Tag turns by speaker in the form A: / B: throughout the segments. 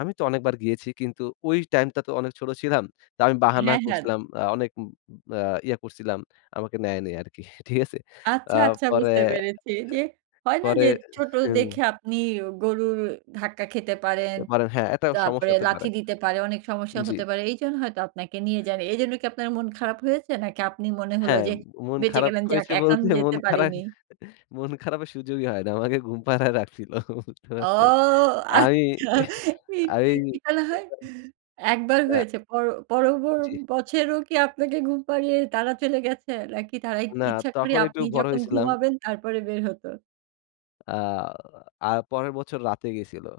A: আমি তো অনেকবার গিয়েছি। কিন্তু ঐ টাইম টা তো অনেক ছোট ছিলাম। তা আমি বাহানা
B: হ্যাঁ, হ্যাঁ।
A: করছিলাম, আ অনেক উম উম বা ইয়ে করছিলাম, আমাকে নেয়নি আরকি। ঠিক আছে? আ
B: আচ্ছা, আচ্ছা।
A: পরে
B: বুঝতে
A: এ
B: পেরেছি, যে হয় না?
A: পরে
B: যে, ছোট
A: এ হুম।
B: দেখে আপনি গরুর ধাক্কা খেতে পারেন।
A: এরপরে, হ্যাঁ, এটা সমস্যা
B: তারপরে
A: হতে পারে।
B: লাথি দিতে পারে, অনেক সমস্যা
A: জি।
B: হতে পারে। এইজন্য হয়তো আপনাকে নিয়ে যায়নি। এইজন্য কি আপনার মন খারাপ হয়েছে? নাকি আপনি মনে হল
A: হ্যাঁ,
B: যে,
A: মন
B: বেঁচে
A: খারাপ
B: গেলেন যাক
A: হয়েছে
B: এখন
A: বলতে,
B: যেতে
A: মন খারা
B: পারিনি?
A: মন খারাপের সুযোগই হয় না। আমাকে ঘুম পাড়ায় রাখছিল। বুঝতে
B: ও!
A: পারছেন? আমি,
B: আচ্ছা। ঠিক
A: আমি
B: কি বলা হয়? ১ বার
A: অ্যা
B: হয়েছে। পর পর বর
A: জি।
B: বছরেও কি আপনাকে ঘুম পাড়িয়ে তারা চলে গেছে? নাকি তারাই ই
A: না।
B: ইচ্ছা করে
A: তখন একটু
B: আপনি
A: বড়
B: যখন
A: হইছিলাম।
B: ঘুমাবেন, তারপরে বের হত?
A: আ আর পরের বছর রাতে গেছিলো।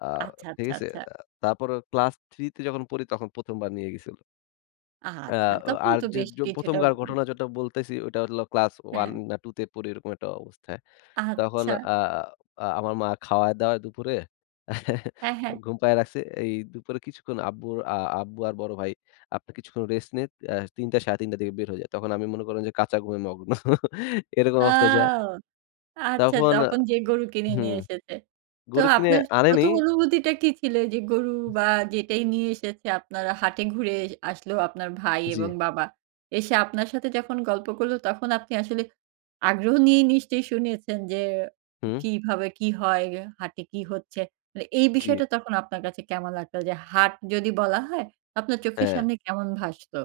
A: অ্যা
B: আচ্ছা,
A: ঠিক
B: আচ্ছা,
A: আছে?
B: আচ্ছা।
A: আ তারপর ও ক্লাস 3 যখন পড়ি তখন ১ম বার নিয়ে গেছিল। অ্যা
B: আচ্ছা,
A: ও
B: তখন
A: আর
B: তো
A: যো
B: বেশ
A: যো ১ম
B: কিছুটাব
A: কার ঘটনা যেটা বলতেছি। ওইটা হইলো ক্লাস 1
B: হ্যাঁ।
A: না 2 তে পড়ি ঐরকম একটা অবস্থায়। তখন
B: আচ্ছা।
A: অ্যা অ্যা আমার মা খাওয়ায়-দাওয়ায় দুপুরে
B: হ্যাঁ,
A: আ
B: হ্যাঁ।
A: ঘুম পায় রাখছে। এই দুপুরে কিছুক্ষণ আব্বুর আ আব্বু আর বড় ভাই আপনের কিছুক্ষণ রেস্ট নিয়ে, অ্যা ৩ টা ৩.৫ টার দিকে বের হয়ে যায়। তখন আমি মনে করলাম যে কাঁচা ঘুমে মগ্ন। এরকম অবস্থায় যায়া
B: আও! আচ্ছা।
A: তখন আ
B: তখন যেয়ে গরু কিনে
A: হু।
B: নিয়ে এসেছে। তো
A: গরু কিনে
B: আপনার য
A: আনেনি।
B: ১ম অনুভূতিটা কি ছিল? যে গরু বা যেটাই নিয়ে এসেছে আপনার হাটে ঘুরে এজ আসলো আপনার ভাই এবং
A: জি।
B: বাবা। এসে আপনার সাথে যখন গল্প করলো তখন আপনি আসলে আগ্রহ নিয়েই নিশ্চয়ই শুনেছেন। যে
A: হু।
B: কিভাবে কি হয়, গে হাটে কি হচ্ছে? মানে এই
A: জি।
B: বিষয়টা তখন আপনার কাছে কেমন লাগতো? যে হার্ট যদি বলা হয়, আপনার চোখের
A: হ্যাঁ।
B: সামনে কেমন ভাসতো?